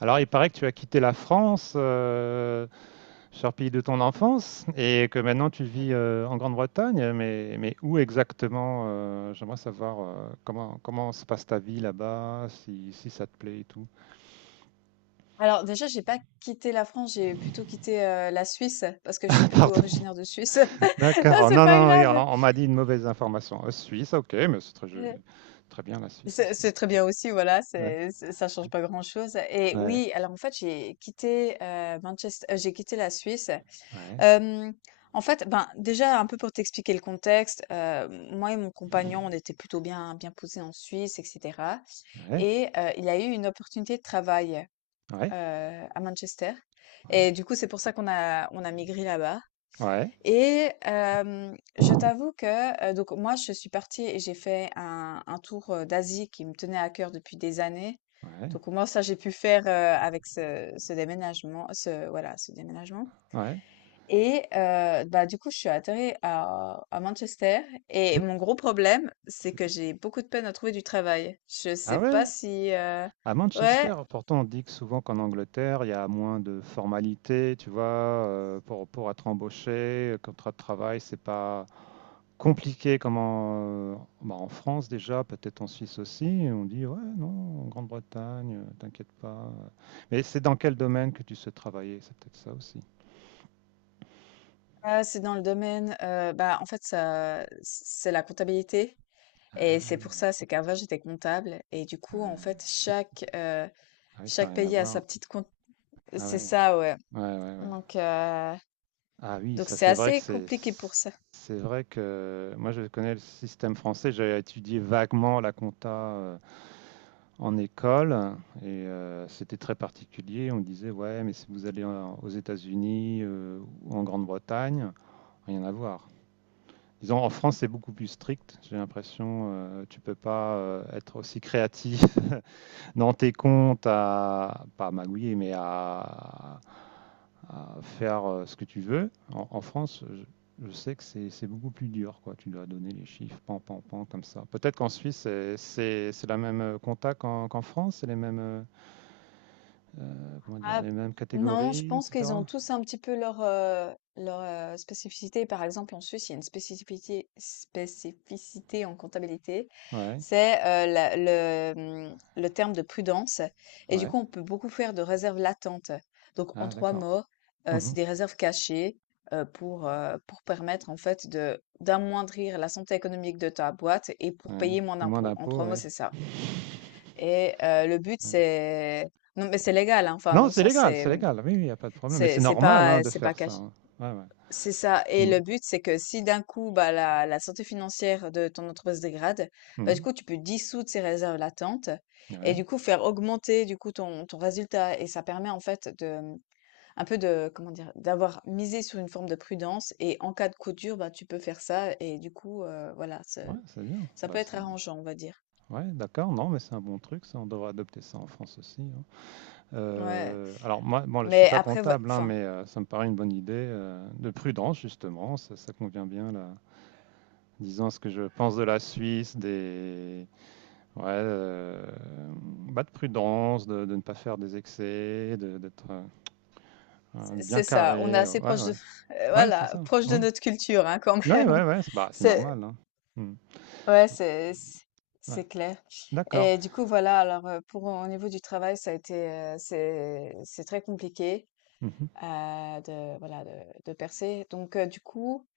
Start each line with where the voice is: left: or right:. right: Alors, il paraît que tu as quitté la France, cher pays de ton enfance, et que maintenant tu vis en Grande-Bretagne. Mais où exactement, j'aimerais savoir comment se passe ta vie là-bas, si ça te plaît et tout.
left: Alors déjà, j'ai pas quitté la France, j'ai plutôt quitté, la Suisse parce que je suis plutôt
right: Pardon.
left: originaire de Suisse. Non,
right: D'accord.
left: c'est
right: Non,
left: pas
right: non, oui, on,
left: grave.
right: on m'a dit une mauvaise information. Suisse, ok, mais c'est très joli.
left: Heu,
right: Très bien la Suisse
left: c'est
right: aussi.
left: très bien aussi, voilà,
right: Ouais,
left: c'est ça change pas grand-chose. Et
right: ouais,
left: oui, alors en fait, j'ai quitté, Manchest j'ai quitté la Suisse.
right: ouais,
left: Hem, En fait, ben, déjà un peu pour t'expliquer le contexte, moi et mon compagnon, on était plutôt bien posés en Suisse et cetera,
right: ouais,
left: et il a eu une opportunité de travail.
right: ouais,
left: heu, à Manchester, et du coup, c'est pour ça qu'on a migré là-bas.
right: ouais,
left: Et je
right: ouais,
left: t'avoue que, donc moi, je suis partie et j'ai fait un tour, d'Asie qui me tenait à cœur depuis des années.
right: ouais,
left: Donc moi ça, j'ai pu faire, avec ce déménagement, ce déménagement.
right: ouais.
left: Et bah, du coup, je suis atterrie à Manchester,
right: Hmm.
left: et mon gros problème, c'est que
right: C'est-
left: j'ai beaucoup de peine à trouver du travail. Je
right: Ah
left: sais
right: ouais?
left: pas si,
right: À Manchester,
left: ouais.
right: pourtant, on dit que souvent qu'en Angleterre, il y a moins de formalités, tu vois, pour être embauché, contrat de travail, c'est pas compliqué comme en, bah, en France déjà, peut-être en Suisse aussi. Et on dit, ouais, non, en Grande-Bretagne, t'inquiète pas. Mais c'est dans quel domaine que tu souhaites travailler? C'est peut-être ça aussi.
left: Ah, c'est dans le domaine, bah, en fait, ça c'est la comptabilité, et c'est
right: Ah,
left: pour ça, c'est qu'avant j'étais comptable, et du
right: ouais.
left: coup, en fait,
right: C'est-
left: chaque,
right: Ah oui, ça n'a
left: chaque
right: rien à
left: pays a sa
right: voir.
left: petite compte,
right: Ah
left: c'est
right: ouais,
left: ça, ouais,
right: ouais, ouais, ouais.
left: donc heu,
right: Ah oui,
left: donc
right: ça
left: c'est
right: c'est vrai que
left: assez
right: c'est
left: compliqué pour ça.
right: c'est vrai que moi je connais le système français. J'ai étudié vaguement la compta en école et c'était très particulier. On me disait ouais, mais si vous allez en- aux États-Unis ou en Grande-Bretagne, rien à voir. Disons en France c'est beaucoup plus strict. J'ai l'impression tu peux pas être aussi créatif dans tes comptes, à pas à magouiller mais à faire ce que tu veux. En France, je sais que c'est beaucoup plus dur, quoi. Tu dois donner les chiffres, pan, pan, pan, comme ça. Peut-être qu'en Suisse, c'est la même compta qu'en France, c'est les mêmes, comment dire,
left: Ah,
right: les mêmes
left: non, je
right: catégories,
left: pense qu'ils
right: etc.
left: ont tous un petit peu leur, leur spécificité. Par exemple, en Suisse, il y a une spécificité, spécificité en comptabilité,
right: Ouais,
left: c'est le terme de prudence. Et du
right: ouais.
left: coup, on peut beaucoup faire de réserves latentes. Donc, en
right: Ah,
left: trois
right: d'accord.
left: mots, c'est
right: Mhm.
left: des réserves cachées, pour permettre en fait de d'amoindrir la santé économique de ta boîte et pour
right: Ouais.
left: payer moins
right: Et moins
left: d'impôts. En
right: d'impôts,
left: trois mots,
right: ouais.
left: c'est ça. Et le but,
right: Ouais.
left: c'est... Non, mais c'est légal, hein. Enfin, dans
right: Non,
left: le
right: c'est
left: sens,
right: légal,
left: c'est...
right: c'est
left: mmh,
right: légal. Oui, il n'y a pas de problème. Mais c'est
left: c'est
right: normal, hein,
left: pas
right: de
left: c'est pas
right: faire ça,
left: caché.
right: hein. Ouais, ouais.
left: C'est ça. Et
right: Mm.
left: le but, c'est que si d'un coup, bah, la santé financière de ton entreprise se dégrade, bah, du
right: Mm.
left: coup, tu peux dissoudre ces réserves latentes, et
right: Ouais,
left: du coup, faire augmenter du coup ton résultat. Et ça permet en fait de, mmh, un peu de, comment dire, d'avoir misé sur une forme de prudence. Et en cas de coup dur, bah, tu peux faire ça. Et du coup, voilà,
right: ouais, c'est bien.
left: ça peut
right: Bah,
left: être
right: c'est-
left: arrangeant, on va dire.
right: Ouais, d'accord, non, mais c'est un bon truc, ça, on devrait adopter ça en France aussi, hein.
left: Ouais,
right: Alors, moi, bon, là, je suis
left: mais
right: pas
left: après,
right: comptable, hein,
left: enfin,
right: mais ça me paraît une bonne idée de prudence, justement, ça convient bien, là. Disons ce que je pense de la Suisse, des... Ouais, bah, de prudence, de ne pas faire des excès, d'être bien
left: c'est ça. On est
right: carré.
left: assez
right: Ouais,
left: proche de,
right: ouais, ouais, c'est
left: voilà,
right: ça.
left: proche de
right: Mm.
left: notre culture, hein, quand
right: Ouais,
left: même.
right: ouais, ouais, c'est bah, c'est
left: C'est-
right: normal, hein. Mm.
left: ouais,
right: Ouais,
left: c'est clair.
right: d'accord.
left: Et du coup, voilà, alors pour au niveau du travail, ça a été c'est très compliqué
right: Mhm.
left: de de percer. Donc du coup,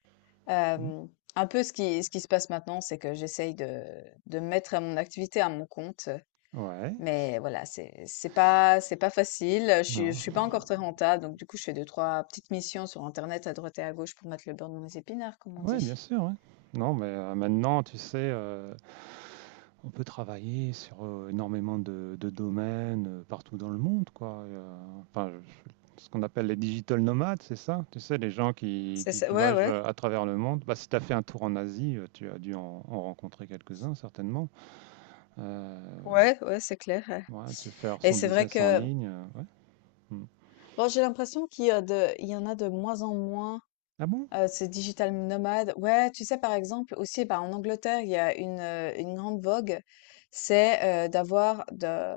right: Mm.
left: euh, un peu ce qui se passe maintenant, c'est que j'essaye de mettre à mon activité à mon compte.
right: Ouais, c'est-
left: Mais voilà, c'est pas c'est pas facile. Je suis je
right: non.
left: suis pas encore très rentable, donc du coup, je fais deux trois petites missions sur Internet à droite et à gauche pour mettre le beurre dans mes épinards, comme on
right: Ouais, bien
left: dit.
right: sûr, ouais. Non, mais maintenant, tu sais, on peut travailler sur, énormément de domaines, partout dans le monde, quoi, et enfin, je ce qu'on appelle les digital nomades, c'est ça? Tu sais, les gens
left: C'est ça,
right: qui
left: ouais,
right: voyagent,
left: ouais,
right: à travers le monde. Bah, si tu as fait un tour en Asie, tu as dû en rencontrer quelques-uns certainement. Heu,
left: ouais, ouais, c'est clair.
right: ouais, de se faire
left: Et
right: son
left: c'est vrai
right: business en
left: que
right: ligne, ouais. Mmh.
left: bon, j'ai l'impression qu'il y a il y en a de moins en moins,
right: Ah bon?
left: ces digital nomades. Ouais, tu sais, par exemple, aussi, bah, en Angleterre, il y a une grande vogue, c'est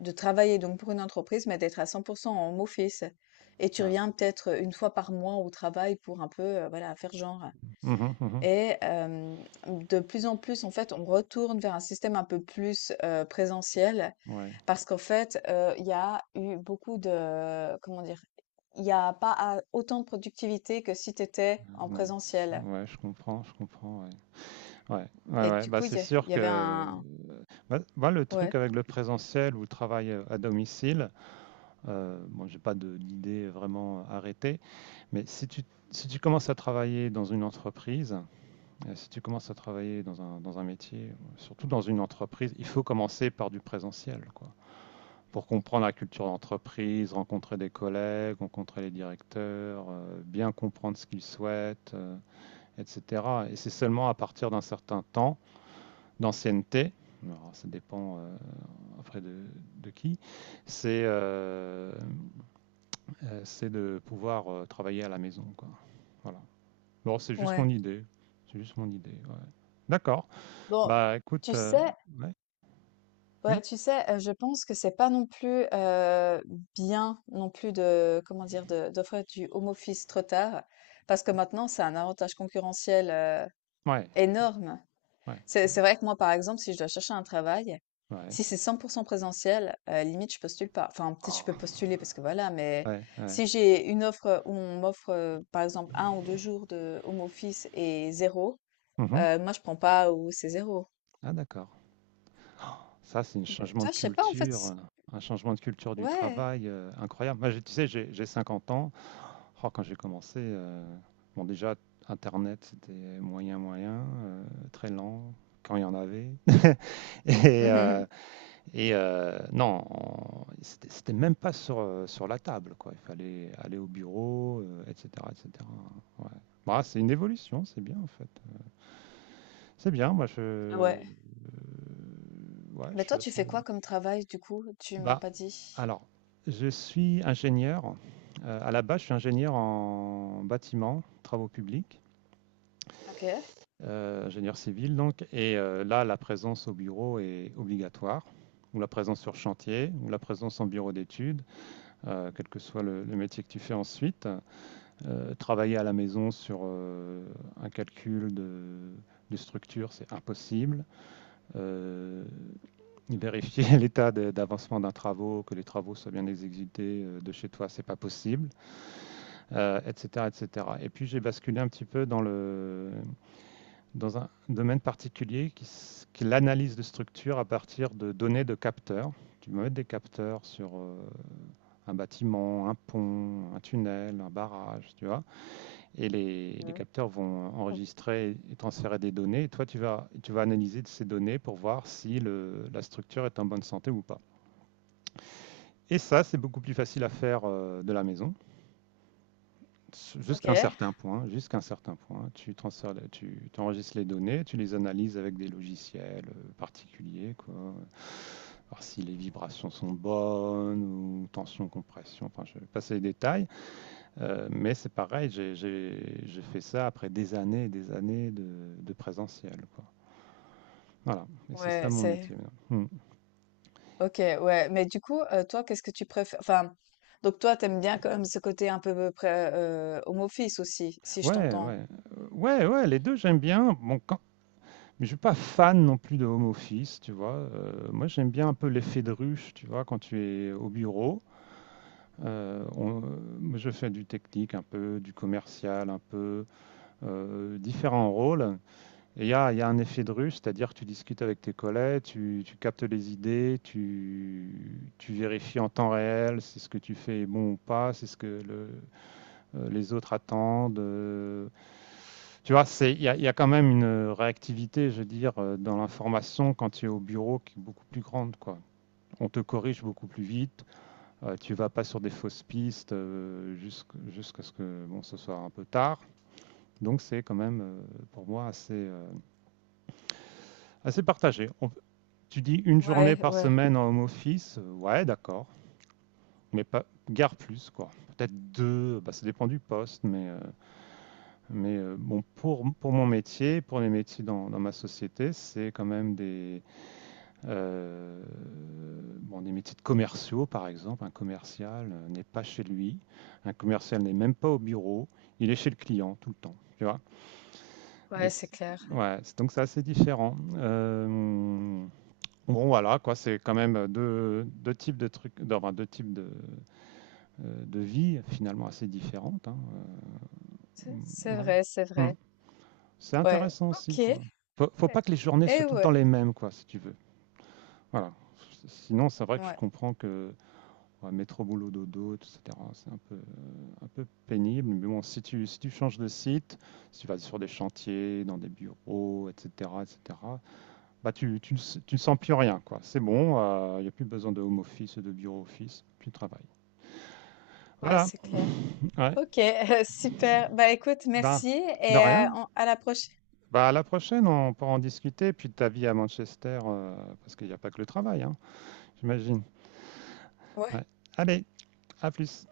left: de travailler donc pour une entreprise, mais d'être à 100% en home office. Et tu
right: Ah ouais.
left: reviens peut-être une fois par mois au travail pour un peu, voilà, faire genre.
right: Mmh mh, mmh.
left: Et de plus en plus, en fait, on retourne vers un système un peu plus présentiel.
right: Ouais.
left: Parce qu'en fait, il y a eu beaucoup de, comment dire? Il y a pas a autant de productivité que si tu étais en
right: Non, c
left: présentiel,
right: ouais, je comprends, ouais. Ouais, ouais,
left: et
right: ouais.
left: du
right: Bah,
left: coup,
right: c'est
left: il
right: sûr
left: y avait
right: que
left: un
right: bah, le
left: ouais,
right: truc avec le présentiel ou le travail à domicile, bon, j'ai pas d'idée vraiment arrêtée, mais si tu commences à travailler dans une entreprise, si tu commences à travailler dans un métier, ou surtout dans une entreprise, il faut commencer par du présentiel, quoi, pour comprendre la culture d'entreprise, rencontrer des collègues, rencontrer les directeurs, bien comprendre ce qu'ils souhaitent, etc. Et c'est seulement à partir d'un certain temps d'ancienneté, alors, ça dépend après de qui, c'est de pouvoir travailler à la maison, quoi. Voilà. Bon, c'est juste
left: ouais.
right: mon idée. C'est juste mon idée, ouais. D'accord.
left: Bon,
right: Bah, écoute,
left: tu sais
right: ouais, oui,
left: ouais, tu sais, je pense que c'est pas non plus, bien non plus de, comment dire? De d'offrir du home office trop tard, parce que maintenant, c'est un avantage concurrentiel,
right: ouais,
left: énorme.
right: ouais,
left: C'est
right: ouais,
left: c'est vrai que moi, par exemple, si je dois chercher un travail,
right: ouais.
left: si c'est cent pour 100 présentiel, limite, je postule pas. Enfin, peut-être je
right: Ah,
left: peux postuler parce que voilà, mais
right: ouais, ouais.
left: si j'ai une offre où on m'offre, par exemple un ou 2 jours de home office et zéro
right: Mhm.
left: moi je prends pas, ou c'est zéro.
right: Ah, d'accord. Ça, c'est un
left: Donc,
right: changement
left: tu
right: de
left: je sais pas en fait
right: culture,
left: c
right: un changement de culture du
left: ouais.
right: travail, incroyable. Moi, j'ai tu sais, j'ai 50 ans. Oh, quand j'ai commencé, bon, déjà, internet, c'était moyen, moyen, très lent, quand il y en avait, et
left: Mmh.
right: heu et non, on c'était même pas sur, sur la table, quoi. Il fallait aller au bureau, et cetera et cetera. Ouais. Bah, c'est une évolution, c'est bien, en fait. C'est bien, moi,
left: Ah ouais.
right: ouais, je
left: Mais
right: suis
left: toi, tu
right: assez
left: fais quoi comme travail du coup? Tu m'as
right: bah,
left: pas dit.
right: alors, je suis ingénieur. À la base, je suis ingénieur en bâtiment, travaux publics,
left: OK.
right: ingénieur civil donc. Et là, la présence au bureau est obligatoire, ou la présence sur chantier, ou la présence en bureau d'études, quel que soit le métier que tu fais ensuite. Travailler à la maison sur un calcul de structure, c'est impossible. Euh, Vérifier l'état d'avancement d'un travaux, que les travaux soient bien exécutés de chez toi, c'est pas possible, etc., etc. Et cetera. Et puis j'ai basculé un petit peu dans un domaine particulier qui, qui est l'analyse de structure à partir de données de capteurs. Tu peux mettre des capteurs sur un bâtiment, un pont, un tunnel, un barrage, tu vois. Et les
left: Mmh.
right: capteurs vont
left: Mmh.
right: enregistrer et transférer des données. Et toi, tu vas analyser de ces données pour voir si la structure est en bonne santé ou pas. Et ça, c'est beaucoup plus facile à faire de la maison, jusqu'à un
left: OK.
right: certain point. Jusqu'à un certain point, tu transfères, tu enregistres les données, tu les analyses avec des logiciels particuliers, quoi. Voir si les vibrations sont bonnes ou tension, compression. Enfin, je vais passer les détails. Mais c'est pareil. J'ai fait ça après des années et des années de présentiel, quoi. Voilà, et c'est ça
left: Ouais,
right: mon
left: c'est
right: métier maintenant. Hmm.
left: ok, ouais. Mais du coup, toi, qu'est-ce que tu préfères? Enfin, donc toi, t'aimes bien quand même ce côté un peu près, home office aussi, si je
right: Ouais,
left: t'entends.
right: ouais. Ouais, ouais, les deux j'aime bien. Bon, quand, mais je suis pas fan non plus de home office, tu vois. Moi, j'aime bien un peu l'effet de ruche, tu vois, quand tu es au bureau. Euh, on- Moi, je fais du technique un peu, du commercial un peu, différents rôles. Et il y a un effet de ruche, c'est-à-dire que tu discutes avec tes collègues, tu captes les idées, tu vérifies en temps réel si ce que tu fais est bon ou pas, si ce que les autres attendent. Tu vois, il y a quand même une réactivité, je veux dire, dans l'information quand tu es au bureau qui est beaucoup plus grande, quoi. On te corrige beaucoup plus vite, tu ne vas pas sur des fausses pistes jusqu'à jusqu ce que bon, ce soit un peu tard. Donc c'est quand même pour moi assez partagé. On, tu dis une journée
left: Ouais,
right: par
left: ouais,
right: semaine en home office, ouais d'accord, mais pas, guère plus quoi. Peut-être deux, bah, ça dépend du poste, mais bon, pour mon métier, pour les métiers dans ma société, c'est quand même des, euh, bon, des métiers de commerciaux, par exemple. Un commercial n'est pas chez lui, un commercial n'est même pas au bureau, il est chez le client tout le temps, tu vois. Et
left: ouais, c'est clair.
right: ouais, donc c'est assez différent. Bon, voilà, quoi, c'est quand même deux types de trucs, enfin, deux types de vie finalement assez différentes, hein.
left: C'est
right: Ouais.
left: vrai, c'est
right: Hmm.
left: vrai.
right: C'est
left: Ouais,
right: intéressant aussi,
left: ok. Eh
right: quoi. Faut pas que les journées soient
left: eh
right: tout le temps
left: ouais,
right: les mêmes, quoi, si tu veux. Voilà. Sinon, c'est vrai que je
left: ouais.
right: comprends que ouais, métro, boulot, dodo, etc., c'est un peu pénible. Mais bon, si tu changes de site, si tu vas sur des chantiers, dans des bureaux, etc., etc., bah ne s- tu ne sens plus rien, quoi. C'est bon, il n'y a plus besoin de home office, de bureau office, tu travailles.
left: Ouais,
right: Voilà.
left: c'est clair.
right: Ouais.
left: Ok, super. Bah écoute,
right: Ben,
left: merci
right: de
left: et
right: rien.
left: on- à la prochaine.
right: Bah, à la prochaine, on pourra en discuter. Puis de ta vie à Manchester, parce qu'il n'y a pas que le travail, hein. J'imagine.
left: Ouais.
right: Ouais. Allez, à plus.